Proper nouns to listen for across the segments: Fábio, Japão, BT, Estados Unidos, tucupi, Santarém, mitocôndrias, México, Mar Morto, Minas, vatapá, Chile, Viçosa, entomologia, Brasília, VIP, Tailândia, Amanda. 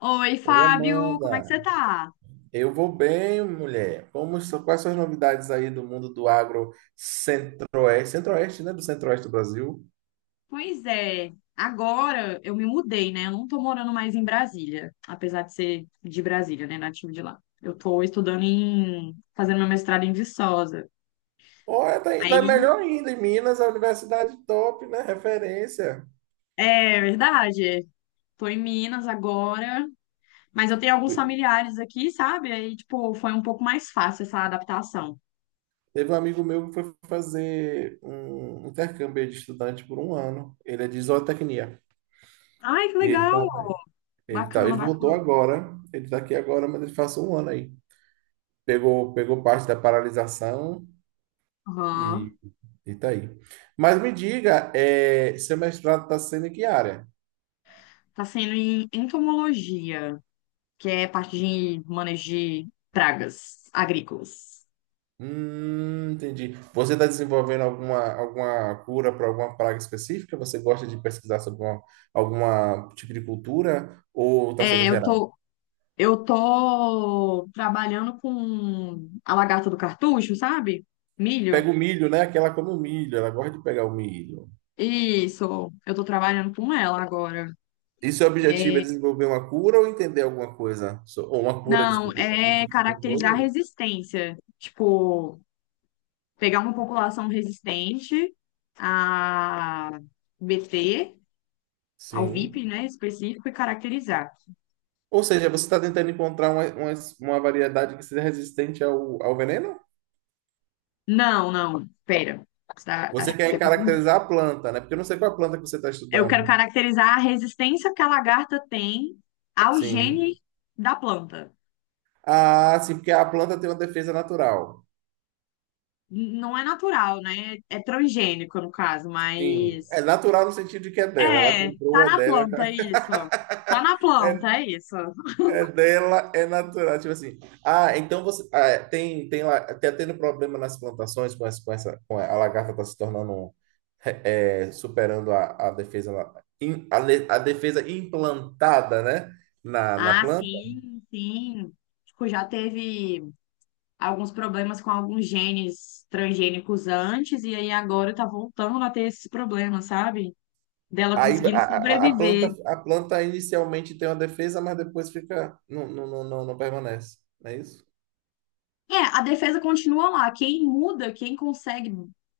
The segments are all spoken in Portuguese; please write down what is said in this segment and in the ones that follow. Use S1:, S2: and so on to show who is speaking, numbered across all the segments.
S1: Oi,
S2: Oi,
S1: Fábio, como é que você
S2: Amanda.
S1: tá?
S2: Eu vou bem, mulher. Quais são as novidades aí do mundo do agro centro-oeste? Centro-oeste, né? Do centro-oeste do Brasil.
S1: Pois é, agora eu me mudei, né? Eu não tô morando mais em Brasília, apesar de ser de Brasília, né? Nativo de lá. Eu tô fazendo meu mestrado em Viçosa.
S2: Olha, tá, tá
S1: Aí,
S2: melhor ainda. Em Minas, a universidade top, né? Referência.
S1: é verdade, tô em Minas agora, mas eu tenho alguns familiares aqui, sabe? Aí, tipo, foi um pouco mais fácil essa adaptação.
S2: Teve um amigo meu que foi fazer um intercâmbio de estudante por um ano. Ele é de zootecnia.
S1: Ai, que
S2: E
S1: legal! Bacana,
S2: ele voltou
S1: bacana.
S2: agora. Ele tá aqui agora, mas ele passou um ano aí. Pegou parte da paralisação
S1: Aham.
S2: Itaí. Mas me diga, seu mestrado está sendo em que área?
S1: Tá sendo em entomologia, que é parte de manejo de pragas agrícolas.
S2: Entendi. Você está desenvolvendo alguma cura para alguma praga específica? Você gosta de pesquisar sobre alguma tipo de cultura ou está sendo
S1: É, eu
S2: geral?
S1: tô, eu tô trabalhando com a lagarta do cartucho, sabe?
S2: Pega
S1: Milho.
S2: o milho, né? Aquela come o milho, ela gosta de pegar o milho.
S1: Isso, eu tô trabalhando com ela agora.
S2: E seu objetivo é
S1: É,
S2: desenvolver uma cura ou entender alguma coisa? Ou uma cura,
S1: não,
S2: desculpa, algum
S1: é
S2: tipo de
S1: caracterizar a
S2: controle?
S1: resistência. Tipo, pegar uma população resistente a BT, ao VIP,
S2: Sim.
S1: né, específico e caracterizar.
S2: Ou seja, você está tentando encontrar uma variedade que seja resistente ao veneno?
S1: Não, não, pera. Você tá-
S2: Você
S1: acho que
S2: quer
S1: você confundiu.
S2: caracterizar a planta, né? Porque eu não sei qual é a planta que você está
S1: Eu quero
S2: estudando.
S1: caracterizar a resistência que a lagarta tem ao gene
S2: Sim.
S1: da planta.
S2: Ah, sim, porque a planta tem uma defesa natural.
S1: Não é natural, né? É transgênico, no caso,
S2: Sim. É
S1: mas.
S2: natural no sentido de que é dela. Ela
S1: É,
S2: comprou,
S1: tá
S2: é
S1: na
S2: dela, é
S1: planta, é
S2: ca-
S1: isso. Tá na planta, é isso.
S2: é dela, é natural. Tipo assim. Ah, então você. Ah, tem, tem lá. Tá tendo problema nas plantações com essa, com essa. Com a lagarta está se tornando. É, superando a defesa. Na- in- A, le- a defesa implantada, né? Na
S1: Ah,
S2: planta.
S1: sim, sim. Tipo, já teve alguns problemas com alguns genes transgênicos antes, e aí agora tá voltando a ter esses problemas, sabe? Dela
S2: Aí a,
S1: conseguindo
S2: a planta,
S1: sobreviver.
S2: a planta inicialmente tem uma defesa, mas depois fica, não, não, não, não, não permanece, não é isso?
S1: É, a defesa continua lá. Quem muda, quem consegue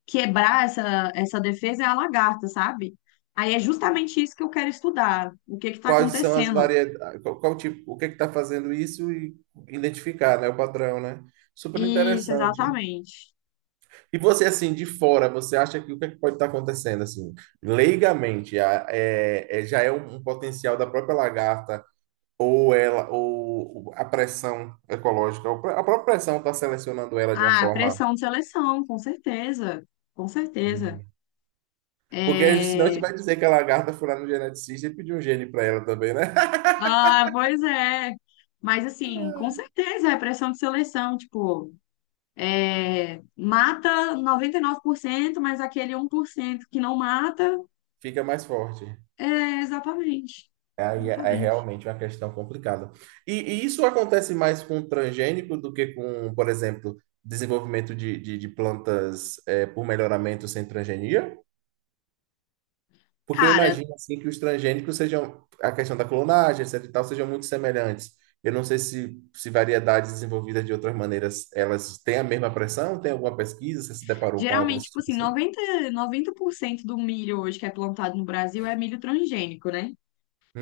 S1: quebrar essa defesa é a lagarta, sabe? Aí é justamente isso que eu quero estudar. O que que tá
S2: Quais são as
S1: acontecendo?
S2: variedades, qual tipo, o que está fazendo isso e identificar, né, o padrão, né? Super
S1: Isso,
S2: interessante.
S1: exatamente.
S2: E você, assim, de fora, você acha que o que, é que pode estar acontecendo, assim, leigamente, a- é, é- já é um potencial da própria lagarta ou ela, ou a pressão ecológica, ou a própria pressão está selecionando ela de uma
S1: Ah,
S2: forma...
S1: pressão de seleção, com certeza. Com certeza.
S2: hum, porque a gente- senão a gente
S1: É...
S2: vai dizer que a lagarta foi lá no geneticista e pediu um gene para ela também, né?
S1: Ah, pois é. Mas assim, com certeza é pressão de seleção, tipo, mata 99%, mas aquele 1% que não mata.
S2: Fica mais forte.
S1: É, exatamente.
S2: Aí é, é
S1: Exatamente.
S2: realmente uma questão complicada. E isso acontece mais com transgênico do que com, por exemplo, desenvolvimento de plantas por melhoramento sem transgenia? Porque eu
S1: Cara,
S2: imagino assim que os transgênicos sejam, a questão da clonagem, etc e tal, sejam muito semelhantes. Eu não sei se variedades desenvolvidas de outras maneiras, elas têm a mesma pressão? Tem alguma pesquisa? Você se deparou com algo
S1: geralmente,
S2: desse
S1: tipo
S2: tipo
S1: assim,
S2: assim?
S1: noventa por cento do milho hoje que é plantado no Brasil é milho transgênico, né?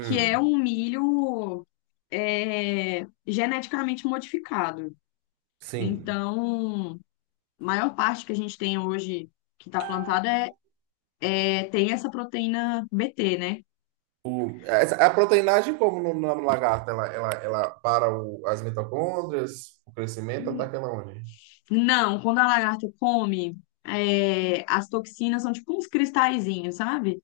S1: Que é um milho geneticamente modificado.
S2: Sim.
S1: Então, a maior parte que a gente tem hoje que está plantada tem essa proteína BT, né?
S2: O- Essa- A proteinagem, como no, na lagarta, ela para o- as mitocôndrias, o crescimento, ataca ela onde?
S1: Não, quando a lagarta come, as toxinas são tipo uns cristalzinhos, sabe?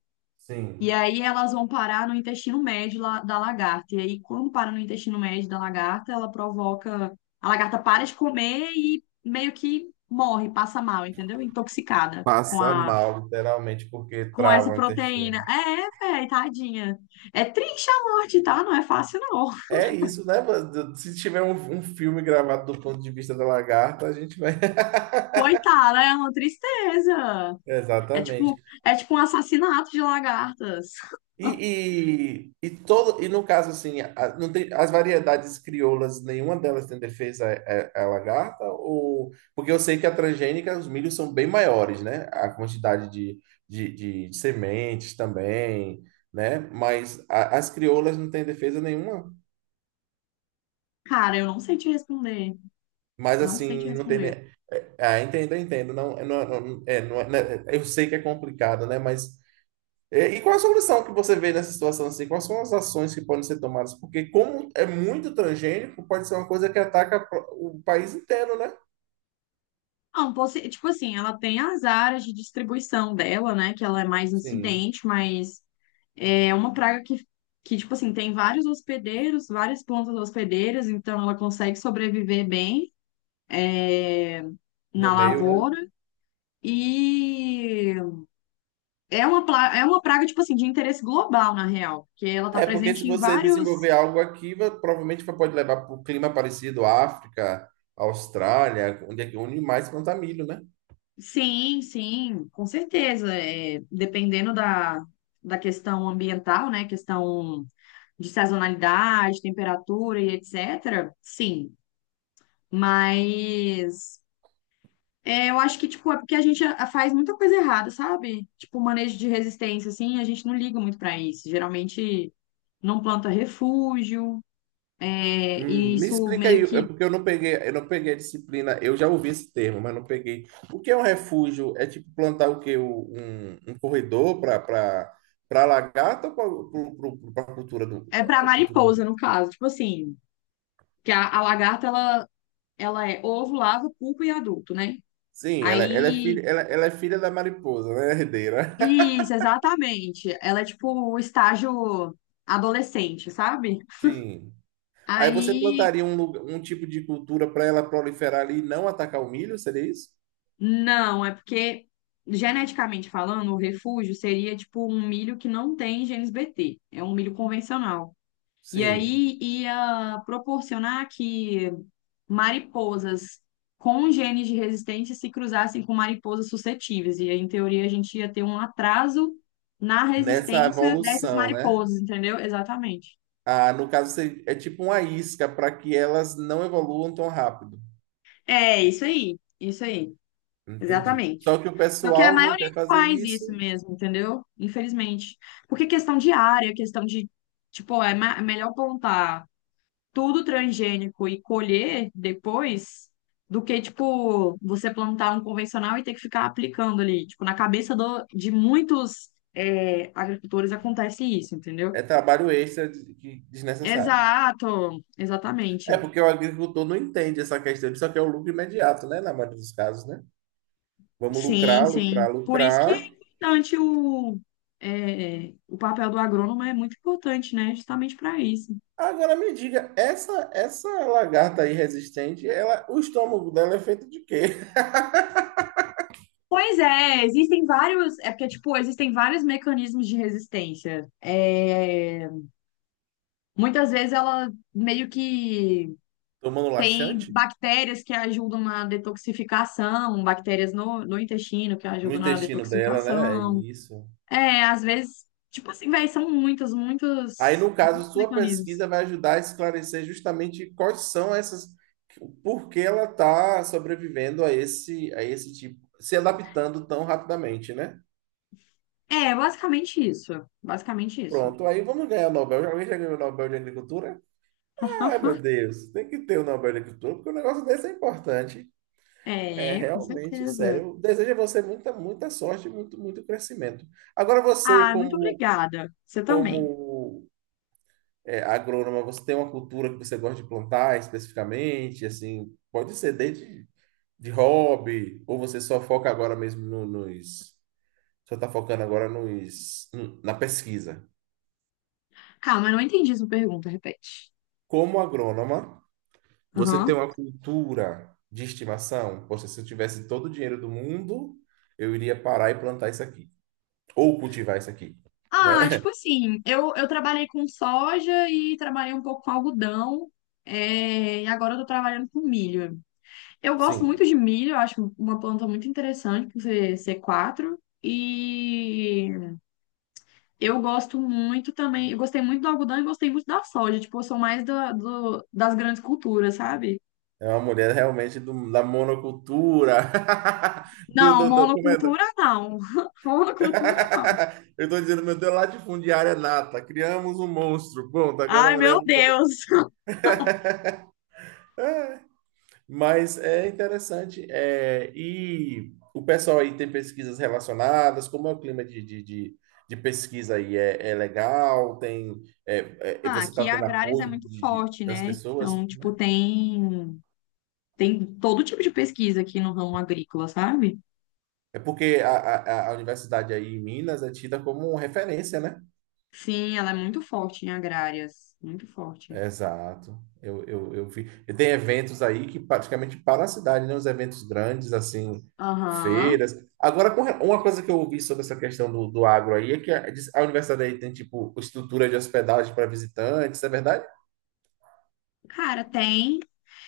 S1: E
S2: Sim.
S1: aí elas vão parar no intestino médio da lagarta. E aí, quando para no intestino médio da lagarta, ela provoca. A lagarta para de comer e meio que morre, passa mal, entendeu? Intoxicada com
S2: Passa
S1: a.
S2: mal, literalmente, porque
S1: Com essa
S2: trava o intestino.
S1: proteína. É, velho, tadinha. É triste a morte, tá? Não é fácil, não.
S2: É isso, né, mano? Se tiver um filme gravado do ponto de vista da lagarta, a gente vai.
S1: Coitada, é uma tristeza. É tipo,
S2: Exatamente.
S1: é tipo um assassinato de lagartas.
S2: E, todo, e no caso, assim, a- não tem, as variedades crioulas, nenhuma delas tem defesa à- lagarta? Ou, porque eu sei que a transgênica, os milhos são bem maiores, né? A quantidade de sementes também, né? Mas a- as crioulas não têm defesa nenhuma.
S1: Cara, eu não sei te responder.
S2: Mas,
S1: Não sei te
S2: assim, não tem...
S1: responder.
S2: ne- Ah, entendo, entendo. É, não, é- né? Eu sei que é complicado, né? Mas é, e qual a solução que você vê nessa situação assim? Quais são as ações que podem ser tomadas? Porque como é muito transgênico, pode ser uma coisa que ataca pro- o país inteiro, né?
S1: Não, tipo assim, ela tem as áreas de distribuição dela, né? Que ela é mais
S2: Sim,
S1: incidente, mas é uma praga que, tipo assim, tem vários hospedeiros, várias plantas hospedeiras, então ela consegue sobreviver bem, é,
S2: no
S1: na
S2: meio, né?
S1: lavoura. E é uma praga, tipo assim, de interesse global, na real, porque ela tá
S2: É, porque se
S1: presente em
S2: você
S1: vários.
S2: desenvolver algo aqui, vai- provavelmente vai- pode levar para o clima parecido, África, Austrália, onde, é que- onde mais planta milho, né?
S1: Sim, sim, com certeza. É, dependendo da questão ambiental, né? Questão de sazonalidade, temperatura e etc. Sim, mas eu acho que tipo é porque a gente faz muita coisa errada, sabe? Tipo manejo de resistência assim, a gente não liga muito para isso. Geralmente não planta refúgio, e
S2: Me
S1: isso
S2: explica aí,
S1: meio
S2: é
S1: que
S2: porque eu não peguei a disciplina, eu já ouvi esse termo, mas não peguei. O que é um refúgio? É tipo plantar o quê? O- um corredor para para a lagarta ou para
S1: é para
S2: a cultura
S1: mariposa
S2: do-
S1: no caso, tipo assim, que a lagarta ela é ovo, larva, pupa e adulto, né?
S2: Sim, ela é filha,
S1: Aí
S2: ela é filha da mariposa, né, herdeira?
S1: isso, exatamente. Ela é tipo o estágio adolescente, sabe?
S2: Sim. Aí você
S1: Aí,
S2: plantaria um, lugar- um tipo de cultura para ela proliferar ali e não atacar o milho, seria isso?
S1: não, é porque, geneticamente falando, o refúgio seria tipo um milho que não tem genes BT, é um milho convencional. E
S2: Sim.
S1: aí ia proporcionar que mariposas com genes de resistência se cruzassem com mariposas suscetíveis. E aí, em teoria, a gente ia ter um atraso na
S2: Nessa
S1: resistência dessas
S2: evolução, né?
S1: mariposas, entendeu? Exatamente.
S2: Ah, no caso, se- é tipo uma isca para que elas não evoluam tão rápido.
S1: É, isso aí, isso aí.
S2: Entendi.
S1: Exatamente.
S2: Só que o
S1: Só que a
S2: pessoal não
S1: maioria
S2: quer
S1: não
S2: fazer
S1: faz
S2: isso,
S1: isso mesmo, entendeu? Infelizmente. Porque questão de área, questão de, tipo, é melhor plantar tudo transgênico e colher depois do que, tipo, você plantar um convencional e ter que ficar aplicando ali. Tipo, na cabeça de muitos, agricultores acontece isso, entendeu?
S2: é trabalho extra de- que- desnecessário.
S1: Exato,
S2: É
S1: exatamente.
S2: porque o agricultor não entende essa questão, ele só quer o lucro imediato, né? Na maioria dos casos, né? Vamos
S1: Sim,
S2: lucrar,
S1: sim.
S2: lucrar,
S1: Por isso que
S2: lucrar.
S1: é importante o papel do agrônomo é muito importante, né? Justamente para isso.
S2: Agora me diga, essa lagarta aí resistente, ela, o estômago dela é feito de quê?
S1: Pois é, existem vários, é porque, tipo, existem vários mecanismos de resistência. É, muitas vezes ela meio que
S2: Tomando
S1: tem
S2: laxante?
S1: bactérias que ajudam na detoxificação, bactérias no intestino que
S2: No
S1: ajudam na
S2: intestino dela, né? É
S1: detoxificação.
S2: isso.
S1: É, às vezes, tipo assim, véi, são muitos,
S2: Aí,
S1: muitos,
S2: no
S1: muitos
S2: caso, sua
S1: mecanismos.
S2: pesquisa vai ajudar a esclarecer justamente quais são essas, por que ela está sobrevivendo a esse tipo, se adaptando tão rapidamente, né?
S1: É, basicamente isso. Basicamente isso.
S2: Pronto, aí vamos ganhar o Nobel. Alguém já ganhou o Nobel de Agricultura? Ah, meu Deus, tem que ter o Nobel de Agricultura, porque o negócio desse é importante. É
S1: É, com
S2: realmente
S1: certeza.
S2: sério. Desejo a você muita, muita sorte e muito, muito crescimento. Agora, você,
S1: Ah, muito
S2: como,
S1: obrigada. Você também.
S2: como é, agrônoma, você tem uma cultura que você gosta de plantar especificamente, assim, pode ser desde de hobby, ou você só foca agora mesmo no- nos, só está focando agora nos, na pesquisa.
S1: Calma, eu não entendi sua pergunta, repete.
S2: Como agrônoma, você tem
S1: Aham.
S2: uma cultura de estimação? Poxa, se eu tivesse todo o dinheiro do mundo, eu iria parar e plantar isso aqui, ou cultivar isso aqui,
S1: Ah,
S2: né?
S1: tipo assim, eu trabalhei com soja e trabalhei um pouco com algodão, e agora eu tô trabalhando com milho. Eu gosto
S2: Sim.
S1: muito de milho, eu acho uma planta muito interessante, por ser C4 e Eu gosto muito também, eu gostei muito do algodão e gostei muito da soja. Tipo, eu sou mais das grandes culturas, sabe?
S2: É uma mulher realmente do- da monocultura,
S1: Não,
S2: como é?
S1: monocultura não. Monocultura não.
S2: Eu tô dizendo, meu Deus, latifundiária nata, criamos um monstro. Bom, agora a
S1: Ai,
S2: mulher.
S1: meu Deus.
S2: É, mas é interessante. É, e o pessoal aí tem pesquisas relacionadas, como é o clima de pesquisa aí? É, é legal? Tem, é, é, é,
S1: Ah,
S2: você está
S1: aqui
S2: tendo
S1: agrárias é
S2: apoio
S1: muito
S2: de-
S1: forte,
S2: das
S1: né?
S2: pessoas,
S1: Então, tipo,
S2: né?
S1: tem todo tipo de pesquisa aqui no ramo agrícola, sabe?
S2: É porque a universidade aí em Minas é tida como referência, né?
S1: Sim, ela é muito forte em agrárias. Muito forte.
S2: Exato. Eu vi. E tem eventos aí que praticamente para a cidade, né? Os eventos grandes, assim,
S1: Aham.
S2: feiras. Agora, com re- uma coisa que eu ouvi sobre essa questão do agro aí é que a, diz- a universidade aí tem, tipo, estrutura de hospedagem para visitantes, é verdade?
S1: Cara, tem.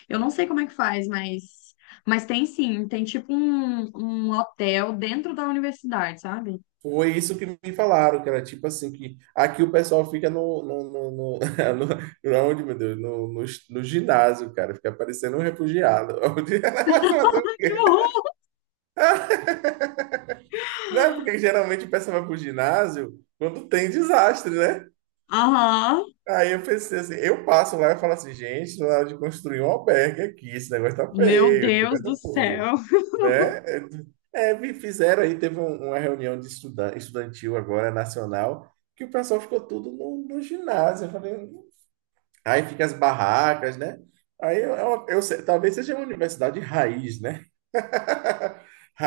S1: Eu não sei como é que faz, mas tem sim, tem tipo um hotel dentro da universidade, sabe?
S2: Foi isso que me falaram, que era tipo assim, que aqui o pessoal fica no- no- aonde, meu Deus, no ginásio, cara, fica parecendo um refugiado. Mas,
S1: Que horror!
S2: não é porque geralmente o pessoal vai pro ginásio quando tem desastre, né?
S1: Aham,
S2: Aí eu pensei assim, eu passo lá e falo assim, gente, na hora de construir um albergue aqui, esse negócio tá
S1: meu
S2: feio, esse
S1: Deus
S2: negócio
S1: do
S2: tá feio,
S1: céu.
S2: né? É, me fizeram aí, teve um- uma reunião de estudan- estudantil agora, nacional, que o pessoal ficou tudo no ginásio, eu falei, aí fica as barracas, né? Eu sei- talvez seja uma universidade raiz, né?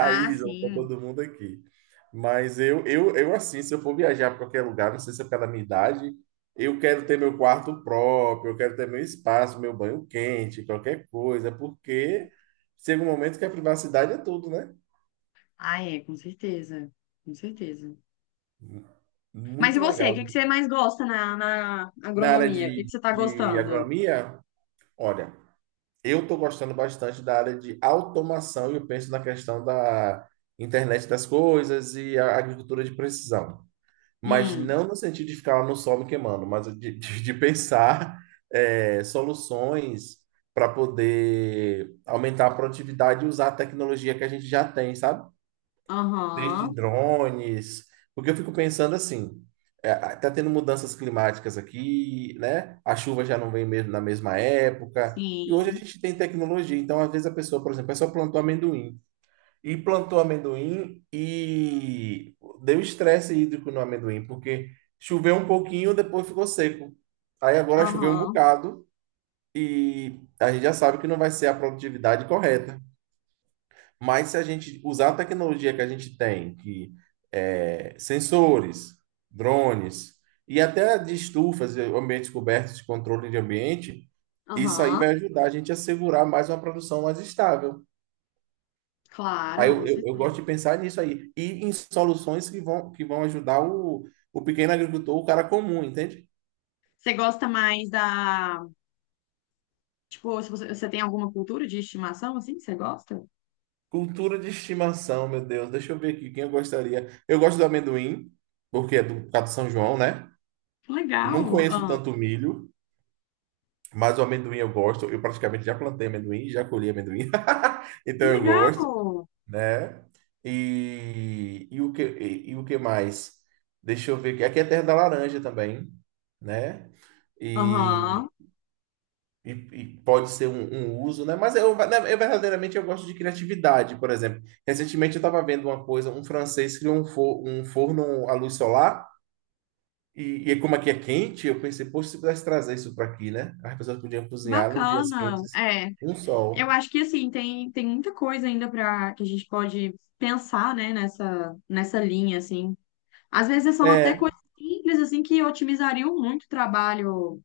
S1: Ah,
S2: ó, pra
S1: sim.
S2: todo mundo aqui. Mas eu assim, se eu for viajar para qualquer lugar, não sei se é pela minha idade, eu quero ter meu quarto próprio, eu quero ter meu espaço, meu banho quente, qualquer coisa, porque chega um momento que a privacidade é tudo, né?
S1: Ah, é, com certeza. Com certeza. Mas e
S2: Muito
S1: você? O
S2: legal.
S1: que que você mais gosta na
S2: Na área
S1: agronomia? O que que você tá
S2: de
S1: gostando?
S2: agronomia, olha, eu estou gostando bastante da área de automação e eu penso na questão da internet das coisas e a agricultura de precisão. Mas
S1: Hum,
S2: não no sentido de ficar lá no sol me queimando, mas de pensar é, soluções para poder aumentar a produtividade e usar a tecnologia que a gente já tem, sabe? Desde
S1: aham,
S2: drones, porque eu fico pensando assim, é, tá tendo mudanças climáticas aqui, né? A chuva já não vem mesmo na mesma época, e hoje a
S1: sim.
S2: gente tem tecnologia, então às vezes a pessoa, por exemplo, a pessoa plantou amendoim e deu estresse hídrico no amendoim, porque choveu um pouquinho, depois ficou seco. Aí agora choveu um
S1: Aham,
S2: bocado e a gente já sabe que não vai ser a produtividade correta. Mas se a gente usar a tecnologia que a gente tem, que sensores, drones e até de estufas, e ambientes cobertos de controle de ambiente, isso aí vai
S1: aham.
S2: ajudar a gente a segurar mais uma produção mais estável.
S1: Claro, com
S2: Eu gosto
S1: certeza.
S2: de pensar nisso aí. E em soluções que vão ajudar o pequeno agricultor, o cara comum, entende?
S1: Você gosta mais da. Tipo, se você tem alguma cultura de estimação assim que você gosta?
S2: Cultura de estimação, meu Deus. Deixa eu ver aqui quem eu gostaria. Eu gosto do amendoim, porque é do, por causa do São João, né?
S1: Que
S2: Não
S1: legal.
S2: conheço
S1: Ah,
S2: tanto milho, mas o amendoim eu gosto. Eu praticamente já plantei amendoim, já colhi amendoim.
S1: que
S2: Então eu gosto,
S1: legal.
S2: né? E o que mais? Deixa eu ver aqui. Aqui é terra da laranja também, né?
S1: Aham.
S2: E e e pode ser um uso, né? Mas eu, né, eu verdadeiramente eu gosto de criatividade, por exemplo. Recentemente eu estava vendo uma coisa, um francês criou um, for, um forno à luz solar, e como aqui é quente, eu pensei, poxa, se pudesse trazer isso para aqui, né? As pessoas podiam cozinhar nos dias
S1: Bacana.
S2: quentes,
S1: É,
S2: um
S1: eu
S2: sol.
S1: acho que assim tem muita coisa ainda para que a gente pode pensar, né, nessa linha assim. Às vezes são até
S2: É
S1: coisas simples assim que otimizariam muito o trabalho,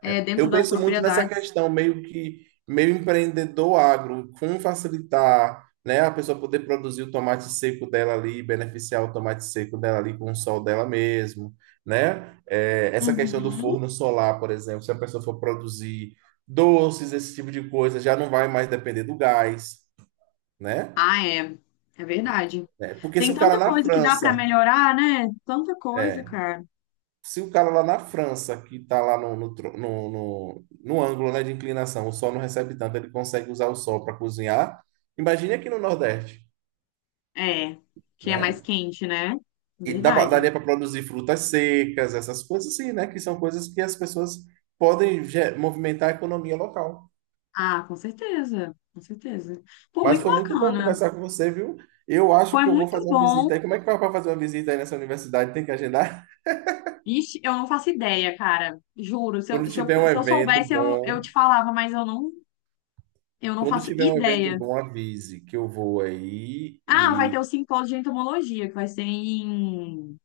S1: dentro
S2: eu
S1: das
S2: penso muito nessa
S1: propriedades.
S2: questão meio que meio empreendedor agro, como facilitar, né, a pessoa poder produzir o tomate seco dela ali, beneficiar o tomate seco dela ali com o sol dela mesmo, né? É, essa questão do
S1: Uhum.
S2: forno solar, por exemplo, se a pessoa for produzir doces, esse tipo de coisa, já não vai mais depender do gás, né?
S1: Ah, é. É verdade.
S2: É, porque se
S1: Tem
S2: o cara
S1: tanta
S2: na
S1: coisa que dá para
S2: França
S1: melhorar, né? Tanta coisa,
S2: é,
S1: cara.
S2: se o cara lá na França, que está lá no ângulo, né, de inclinação, o sol não recebe tanto, ele consegue usar o sol para cozinhar, imagine aqui no Nordeste,
S1: É, que é mais
S2: né?
S1: quente, né?
S2: E dá pra-
S1: Verdade.
S2: daria para produzir frutas secas, essas coisas assim, né? Que são coisas que as pessoas podem ge- movimentar a economia local.
S1: Ah, com certeza, com certeza. Pô,
S2: Mas
S1: muito
S2: foi muito bom
S1: bacana.
S2: conversar com você, viu? Eu acho
S1: Foi
S2: que eu vou
S1: muito
S2: fazer uma
S1: bom.
S2: visita aí. Como é que vai para fazer uma visita aí nessa universidade? Tem que agendar?
S1: Ixi, eu não faço ideia, cara. Juro. Se eu,
S2: Quando
S1: se eu,
S2: tiver um
S1: se eu
S2: evento
S1: soubesse, eu te
S2: bom,
S1: falava, mas eu não
S2: quando
S1: faço
S2: tiver um evento
S1: ideia.
S2: bom, avise que eu vou aí.
S1: Ah, vai ter o simpósio de entomologia, que vai ser em,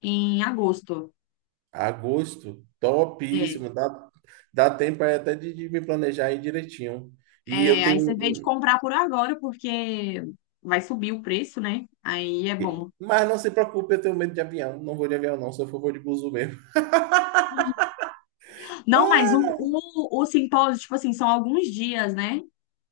S1: em agosto.
S2: Agosto,
S1: É,
S2: topíssimo. Dá, dá tempo aí até de me planejar aí direitinho. E eu
S1: é,
S2: tenho.
S1: aí
S2: Um-
S1: você vê de
S2: um-
S1: comprar por agora, porque vai subir o preço, né? Aí é bom.
S2: mas não se preocupe, eu tenho medo de avião. Não vou de avião, não. Se eu for, vou de buzu mesmo.
S1: Não, mas o,
S2: Ah,
S1: o, o simpósio, tipo assim, são alguns dias, né?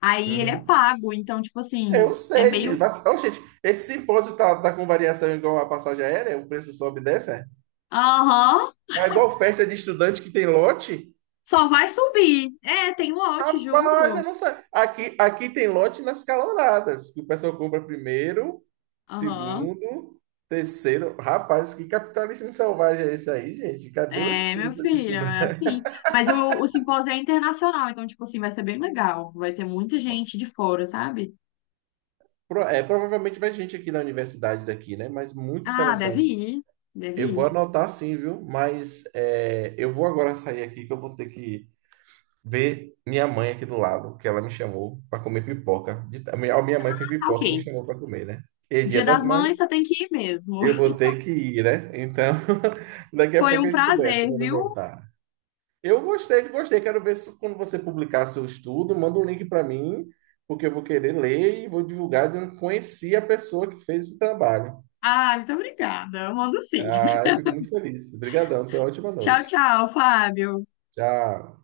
S1: Aí ele é
S2: uhum.
S1: pago, então, tipo
S2: Eu
S1: assim, é
S2: sei disso.
S1: meio.
S2: Mas, ô, gente, esse simpósio tá, tá com variação igual a passagem aérea? O preço sobe e desce? É
S1: Aham,
S2: é igual festa de estudante que tem lote?
S1: só vai subir. É, tem lote,
S2: Rapaz, eu
S1: juro.
S2: não sei. Aqui tem lote nas caloradas, que o pessoal compra primeiro,
S1: Aham.
S2: segundo, terceiro. Rapaz, que capitalismo selvagem é esse aí, gente? Cadê o
S1: É, meu
S2: espírito de
S1: filho, é
S2: estudar?
S1: assim. Mas o simpósio é internacional, então, tipo assim, vai ser bem legal. Vai ter muita gente de fora, sabe?
S2: Pro- é, provavelmente vai gente aqui na universidade daqui, né? Mas muito
S1: Ah, deve
S2: interessante.
S1: ir. Deve
S2: Eu vou
S1: ir.
S2: anotar sim, viu? Eu vou agora sair aqui que eu vou ter que ver minha mãe aqui do lado, que ela me chamou para comer pipoca. De- a minha mãe fez
S1: Tá
S2: pipoca e me
S1: ok.
S2: chamou para comer, né? E é dia
S1: Dia
S2: das
S1: das Mães, você
S2: mães.
S1: tem que ir mesmo.
S2: Eu vou ter que ir, né? Então, daqui a
S1: Foi
S2: pouco
S1: um
S2: a gente conversa
S1: prazer,
S2: quando eu
S1: viu?
S2: voltar. Eu gostei, gostei. Quero ver se quando você publicar seu estudo, manda um link para mim, porque eu vou querer ler e vou divulgar dizendo que conheci a pessoa que fez esse trabalho.
S1: Ah, muito obrigada. Eu mando sim.
S2: Ah, eu fico muito feliz. Obrigadão, tenha uma ótima
S1: Tchau,
S2: noite.
S1: tchau, Fábio.
S2: Tchau.